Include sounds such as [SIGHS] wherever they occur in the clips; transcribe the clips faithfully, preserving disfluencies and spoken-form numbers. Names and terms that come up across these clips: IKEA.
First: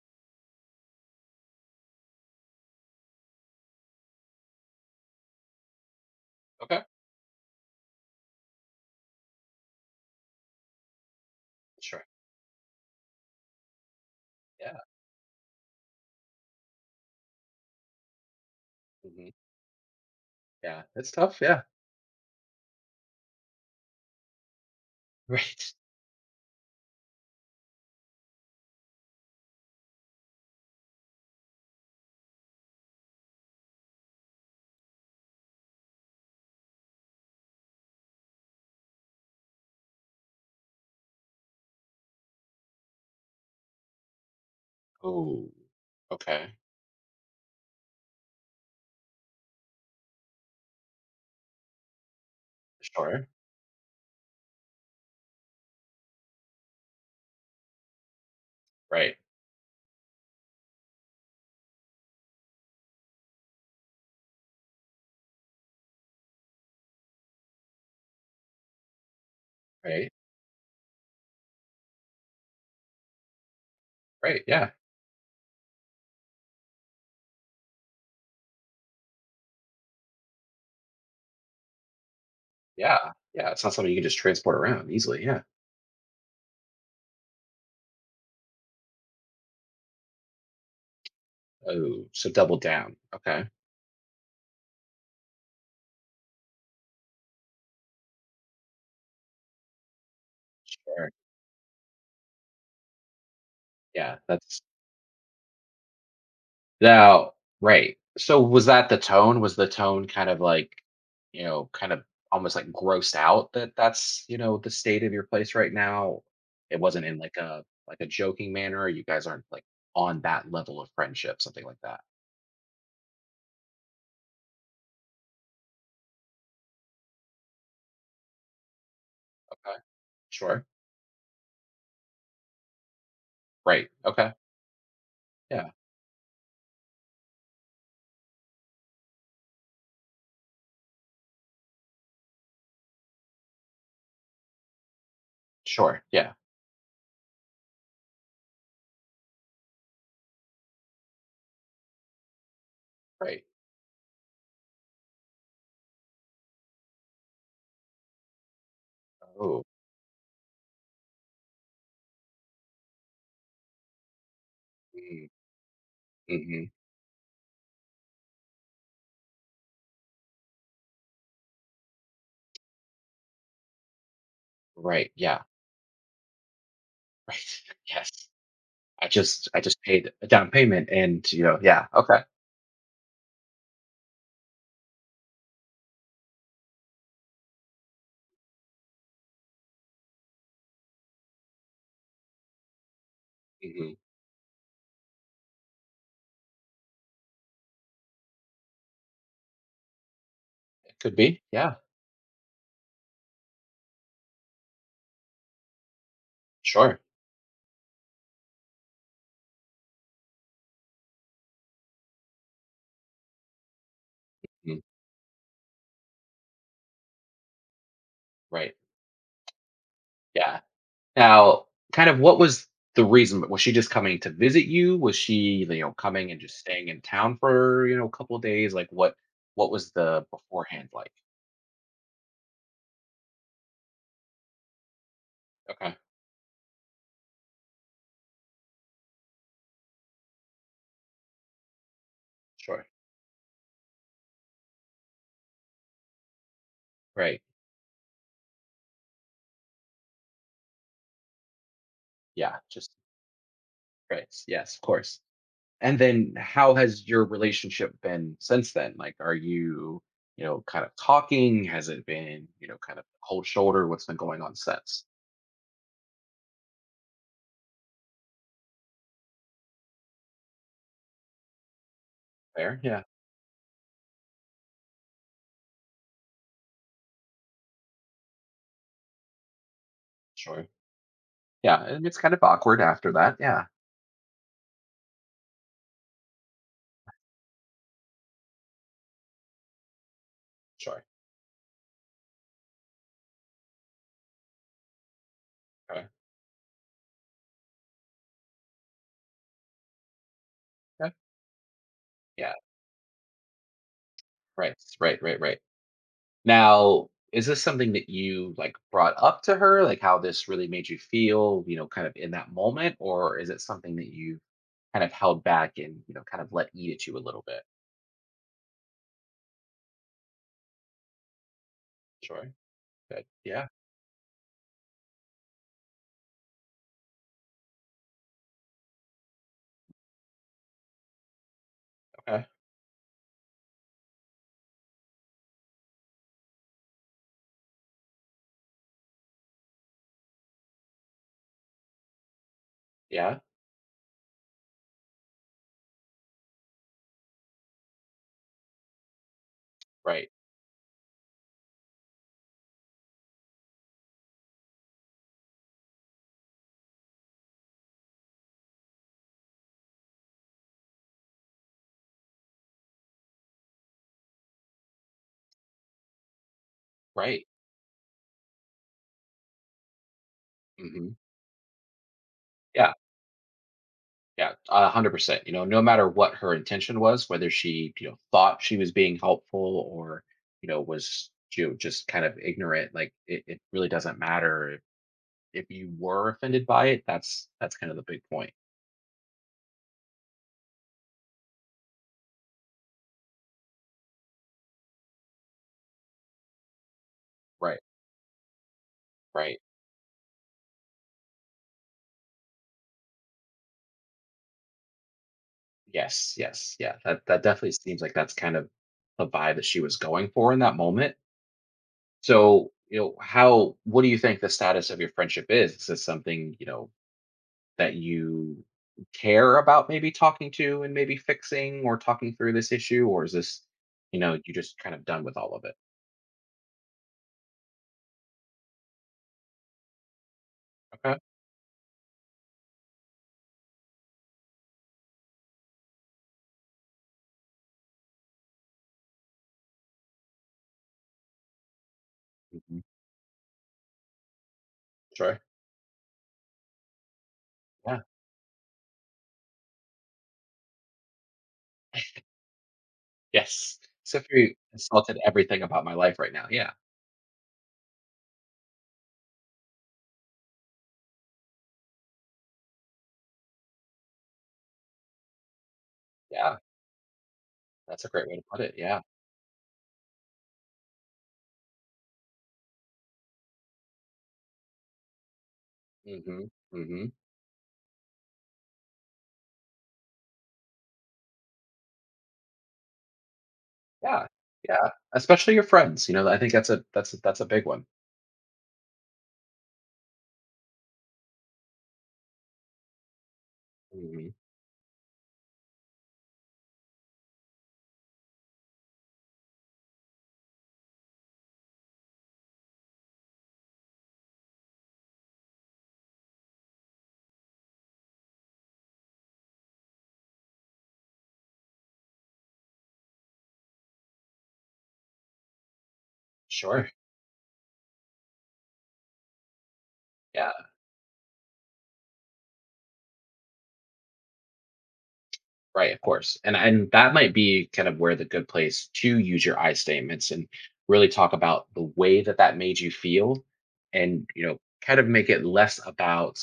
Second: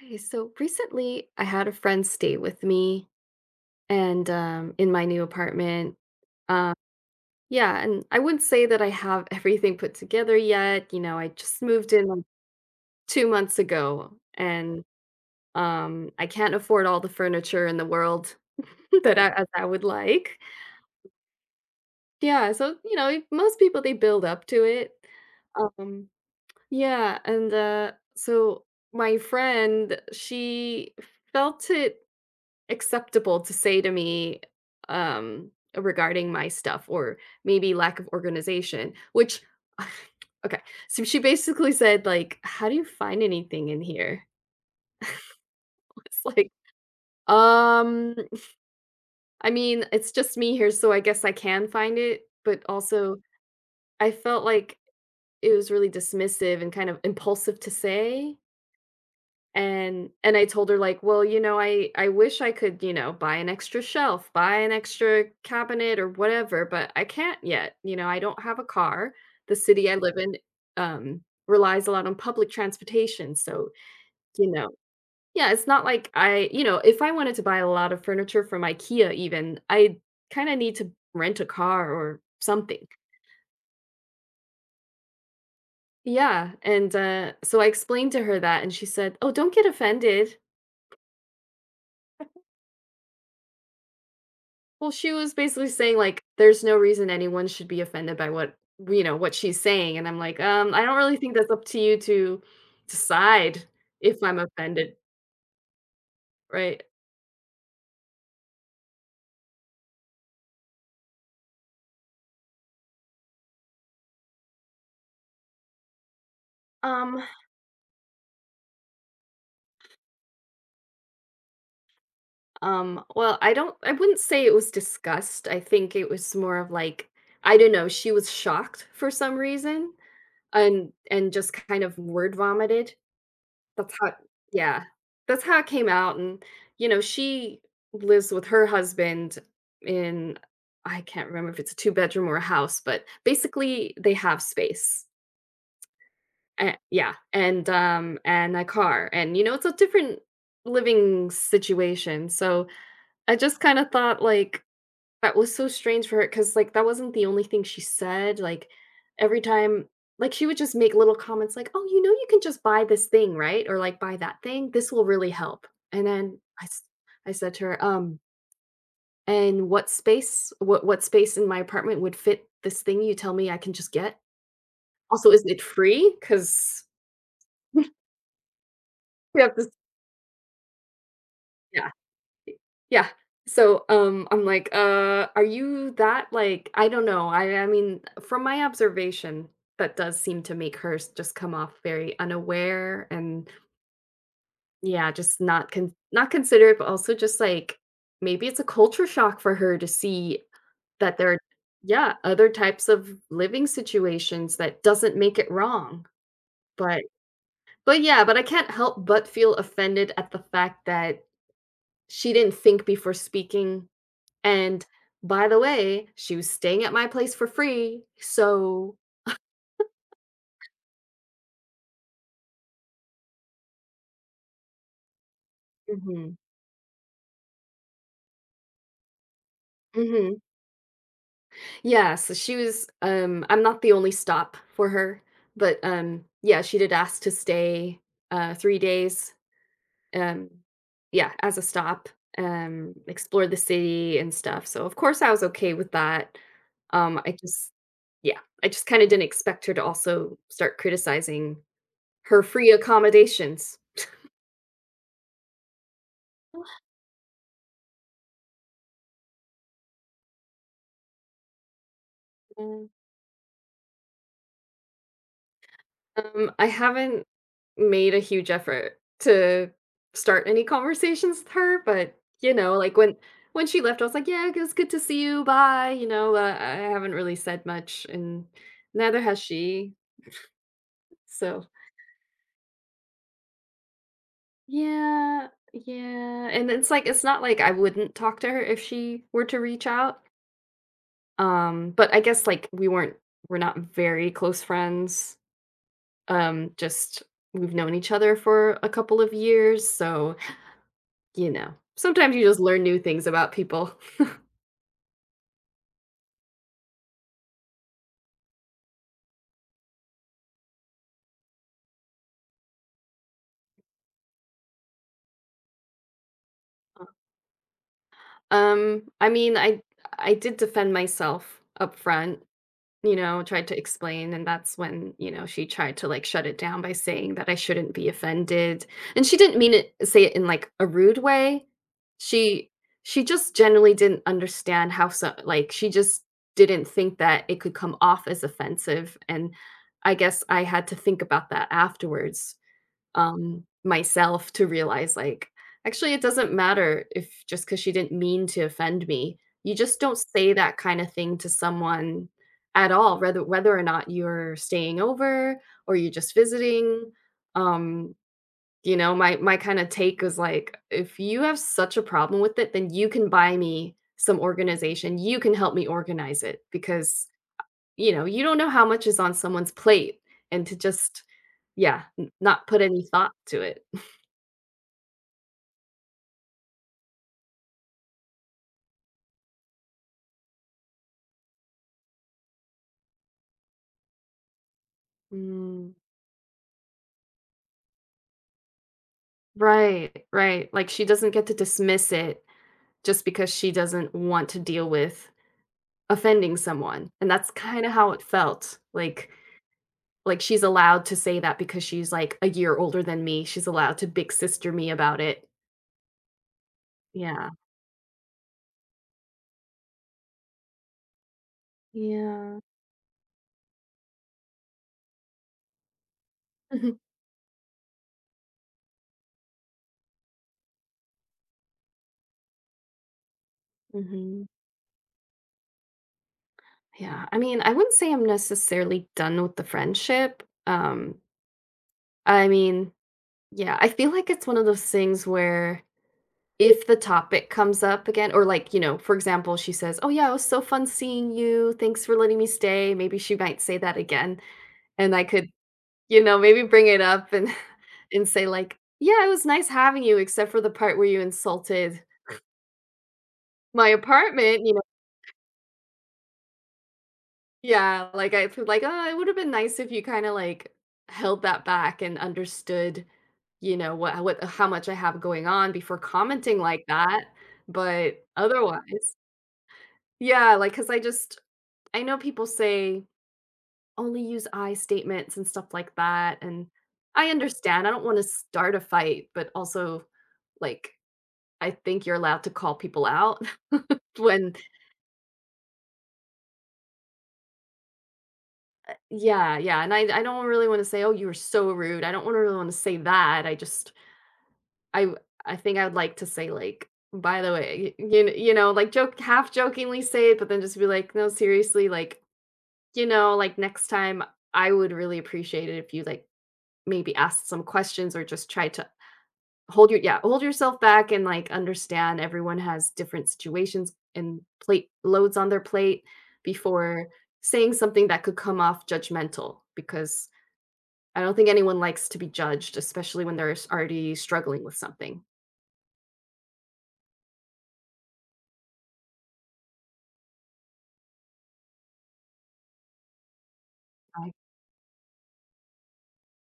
Hey, so recently I had a friend stay with me and um in my new apartment. Um Okay. yeah, and I wouldn't say that I have [LAUGHS] everything put together yet. You know, I just moved Sure. in like two months ago Yeah. and um I can't afford all the furniture in the world [LAUGHS] that Mhm. I as I would like. Yeah. It's tough. Yeah. [LAUGHS] Yeah, so you know, most people they build up to it. Right. Um yeah, and uh so my friend, she felt it acceptable to say to me um regarding my stuff or maybe lack of organization, which [SIGHS] okay, so she basically said like, how do you find anything in here? Oh. [LAUGHS] It's like Okay. um I mean, it's just me here, so I guess I can find it. But also, Sure. I felt like it was really dismissive and kind of impulsive to say. Right. And and I told her like, "Well, you know, I I wish I could, you know, buy an extra shelf, buy an extra cabinet or whatever, but I can't yet. You know, I don't have a car. The city I Right. live in um relies a lot on public transportation, so, Right. you know, Yeah. yeah, it's not like I, you know, if I wanted to buy a lot of furniture from IKEA even, I kind of need to rent a car or something." Yeah. Yeah. It's not something you can just transport around easily. Yeah. Yeah, and uh so I explained to her that, and she said, "Oh, don't get offended." Oh. So double down. Okay. Well, she was basically saying, like, there's no reason anyone should be offended by what you know, what she's saying, and I'm like, "Um, I don't Sure. really think that's up to you to decide Yeah. if I'm That's offended," right? Now, right. So was that the tone? Was the tone kind of like, you know, kind of almost like grossed out that that's, you know, the state of your place right now? It wasn't in Um, like a like a joking manner. You guys aren't like on that level of friendship, something like that. um, well, I don't I wouldn't say it was disgust, I think it was more of like, I don't know, she was shocked for some Okay. reason Sure. and and just kind of word vomited. Right. That's how, Okay. yeah. That's how it Yeah. came out, and, you know, she lives with her husband in, I can't remember if it's a two-bedroom or a house, but basically, they have space. Sure. Yeah. A yeah, and, um, and a car, and, you know, it's a different living situation, so I Right. just kinda thought, like, that was so strange for her because, like, that wasn't the only thing she said. Like, every Oh. time, like, she would just make little comments like, "Oh, you know you can just buy this thing, right?" Or, like, "Buy that thing, this will Mm. really help." And then Mm-hmm. I s I said to her, "Um, and what space, what what space in my apartment would fit this thing you tell me I can just get? Right. Also, Yeah. is [LAUGHS] it free? Because Right. Yes. I [LAUGHS] we just have I to" just paid a down payment and you know, yeah. Yeah. Okay. Yeah. So, um, I'm like, "Uh, are you that, like" I don't know, I I mean, from my observation, that does seem to make her s just come off very unaware and, Hmm. yeah, just not con not considerate, but also just, like, maybe it's a culture shock for her to see It could that there are, be. Yeah. yeah, other types of living situations that doesn't make it wrong, Sure. but but, yeah, but I can't help but feel offended at the fact that she didn't think before speaking. Mm, And by the way, she was staying at my place for free, right. so Yeah. Now, kind of what was the reason? Was she just coming to visit you? Was she, you know, coming mhm, and just staying in town for, you know, a couple of days? Like what what was the mhm. beforehand like? Yeah, so she was, um I'm not the only stop for her, but, Okay. um, yeah, she did ask to stay, uh, three days, um, yeah, as a stop, Sure. um, explore the city and stuff, so of course I was okay with that. Um, I Right. just yeah, I just kinda didn't expect her to also start criticizing her Yeah. free Just accommodations. right. Yes, of course. And then how has your relationship been since then? Like are you, you know, kind of talking? Has it been, you know, kind of cold shoulder? What's been going on since? Um, I haven't made a huge effort to start any conversations with her, but, you know, Fair? like, Yeah. when when she left, I was like, "Yeah, it was good to see you, bye," you know, uh, I haven't really said much, and neither has she, Sure. so Yeah. And it's kind of awkward after that. Yeah. yeah, yeah, and it's like, it's not like I wouldn't talk to her if she were to reach out, Sure. um, but I guess, like, we weren't we're not very close friends, Okay. um, just we've known each other for a couple of years, so Yeah. you know, sometimes you Yeah. just learn new things about people. Right, right, right, right. Now, is this something that you like brought up to her, like how this really made you feel, you know, kind of in that moment, or is it something that you kind of held back and you know, kind of let eat at you a little bit? Um, I mean, I I did defend myself up front, Sure. you Good. know, Yeah. tried to explain, and that's when, you know, she tried to like shut it down by saying that I shouldn't be offended. And she didn't mean it say it in like a rude way. Okay. She she just generally didn't understand how, so like, she just didn't think that it could come off as offensive. And I guess I had to think about that afterwards, Yeah. um, myself, to realize, like, actually, it doesn't matter if, just because she didn't mean to offend me. You just don't Right. say that kind of thing to someone at all, whether whether or not you're staying over or you're just visiting. Um, you know, my my kind of take is like, if you have such a problem with it, then you can buy me some organization. You can help me organize it, because Right. you know you don't know how much is on someone's plate, and to Hmm. just, yeah, n- not put Yeah. any thought to it. Yeah. A hundred percent. You know, no matter what her intention was, whether she you know thought she was being helpful or you know was you know, just kind of ignorant, like it, it really doesn't matter if Mm, you were offended by it, that's that's kind of the big point. right, right. Like, she doesn't get to dismiss it just because she doesn't want to deal with offending someone. And that's Right. kind of how it felt. Like Right. like she's allowed to say that because she's like a year older than me. She's allowed to big sister me about it. Yes, yes, yeah. That that Yeah. definitely seems like that's kind of the vibe that she was going for in that moment. Yeah. So, you know, how what do you think the status of your friendship is? Is this something, you know, [LAUGHS] that you care about maybe talking to and maybe fixing or talking through this issue? Or is this, you know, hmm. you just kind of done with all of it? Yeah. I mean, I wouldn't say I'm necessarily done with the friendship. Um Okay. I mean, yeah, I feel like it's one of those things where, if the topic comes up again or, like, you know, for example, she says, "Oh, yeah, it was so fun seeing you. Thanks for letting me Hmm. stay." Maybe she might say that again, and I Sure. could, you know, maybe bring it up and Yeah. [LAUGHS] and say, like, "Yeah, it was nice having you, except for the part where you insulted Yes. my So if you apartment," you know? insulted everything about my life right now, yeah. Yeah, like, I feel like, "Oh, it would've been nice if you kinda, like, held that back and understood, you know, what what how much I have going on before Yeah. commenting like that." That's a great But way to put it, yeah. otherwise, yeah, like, because I just, I know people say only use I statements and stuff like that, Mhm, and mhm. I understand. I don't want to start a fight, but also, like, I think you're allowed to call people out [LAUGHS] Yeah, when, yeah, especially your friends, you know, I think that's a that's a that's a big one. yeah, yeah. And I, I don't really want to say, oh, you were so rude. I don't want to really want to say that. I just, Mhm. I, I think I'd like to say like, by the way, you, you, you know, like, joke, half jokingly say it, but then just be like, no, seriously, like, you know, like, next time I would really appreciate it if you like, maybe asked some questions or just tried to hold your yeah, hold yourself back and like understand everyone has different situations and plate loads on their plate Sure, before saying something that could come off judgmental, because yeah, I don't think anyone likes to be judged, especially when they're s- already struggling with something. right, of course, and and that might be kind of where the good place to use your I statements and really talk about the way that that made you feel and, I, you know, kind of make it less about,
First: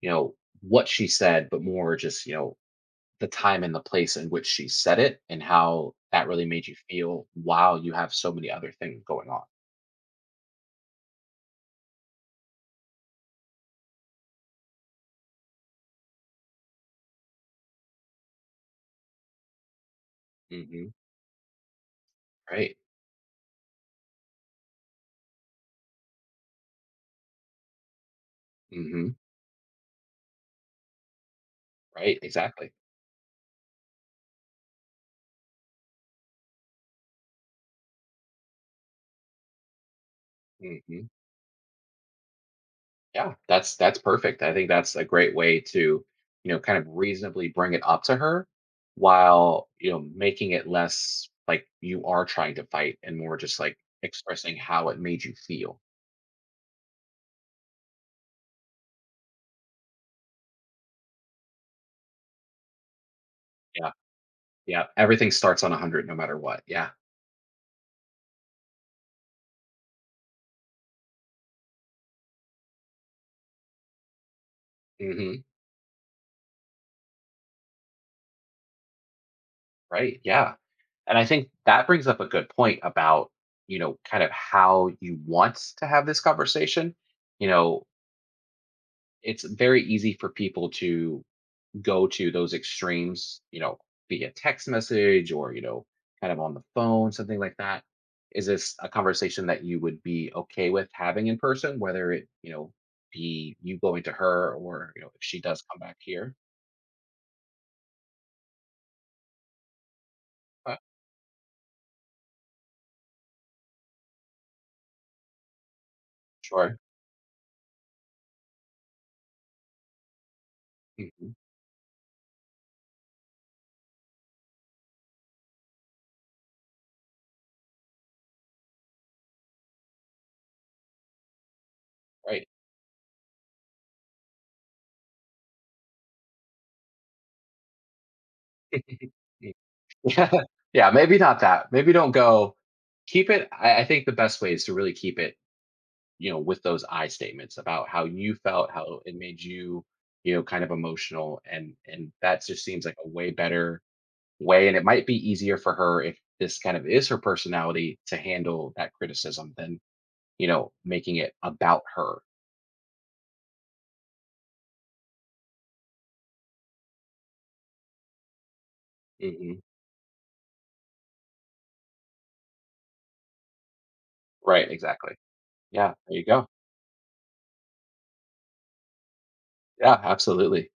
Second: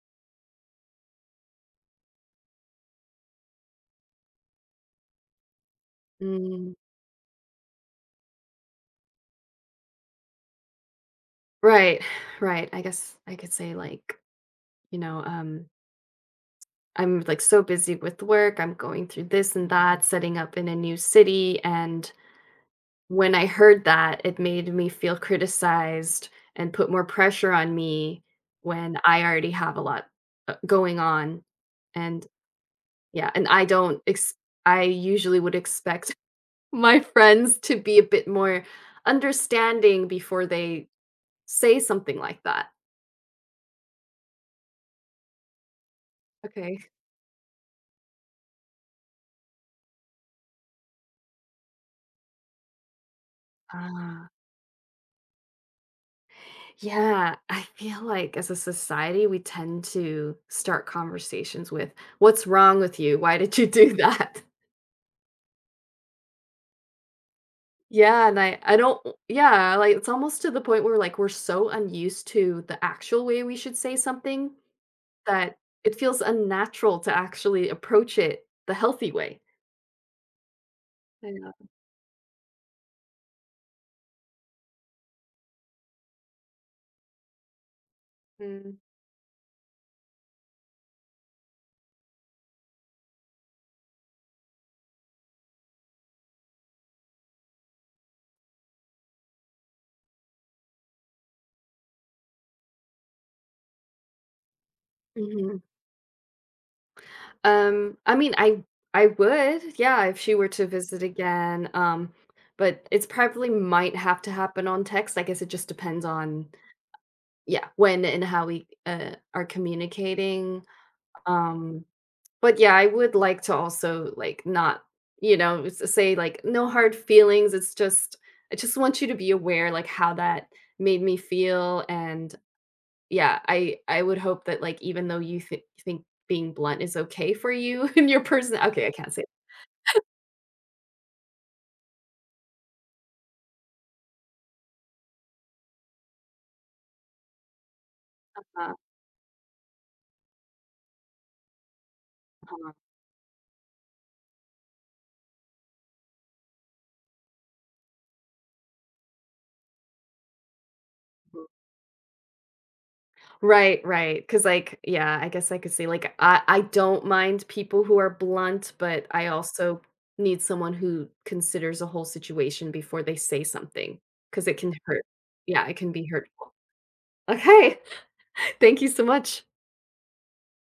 you know, what she said, but more just, you know, the time and the place in which she said it and how that really made mm, you feel while you have so many other things going on. right, right. I guess I could say like, you know um I'm like, so busy with work, I'm going through this and that, setting up in a Mhm. new city, and Right. when I heard that, it made me feel criticized and put more pressure on me when Mhm. I already have a lot uh, going on. Right, And exactly. yeah, and I don't, ex- I usually would expect [LAUGHS] my friends to be a bit more understanding before they Mhm. say something like that. Yeah, that's that's perfect. I think that's a great way to, you know, kind Okay. of reasonably bring it up to her while, you know, making it less like you are trying to fight and more just like Ah, expressing how it made you feel. yeah, I feel like as a society, we tend to start conversations with, what's wrong with you? Why did you Yeah. do [LAUGHS] that? Yeah. Everything starts on one hundred no matter what. Yeah. Yeah, and I I don't yeah, like, it's almost to the point where, like, we're so unused to the actual way we should say something Mhm. that it feels unnatural to actually approach it the healthy way. Right. Yeah. And I I think know. that brings up a good point about, you know, kind of how you want to have this conversation. You know, Mm. it's very easy for people to go to those extremes, you know, via text message or, you know, kind of on the phone, something like that. Is this a conversation that you would be okay with having in person, whether it, you know, be you going to her or, you know, if she Mhm. does come back here? Um, I mean, I I would, yeah, if she were to Uh, visit again, um, but it's probably might have to happen on text. I guess it just depends on, sure. yeah, when and how we, uh, are communicating. Mhm. Um But yeah, I would like to also like not, you know, s- say like, no hard feelings. It's just, I just want you to be aware like how that made me feel, and Right. yeah, I I would hope that, like, even though you thi- think being blunt is okay for you [LAUGHS] and your person, okay, I [LAUGHS] can't say Yeah. [LAUGHS] Yeah. Maybe not that. Maybe don't go keep it. I, I think the best way is to really keep it you know, with those I statements about how you felt, how it made you, you know, kind of emotional. And and that just that. seems like a way better way. And it might be easier for her if this kind of is her personality to handle that criticism than, you know, making it about her. Right, right, because like, yeah, I guess I could say, like, I I don't mind people who are blunt, but I Hmm. also need someone who considers a whole situation before they say something, because it Right, can hurt. exactly. Yeah, it can Yeah, be there you go. hurtful. Okay, [LAUGHS] thank you so much. Yeah, absolutely.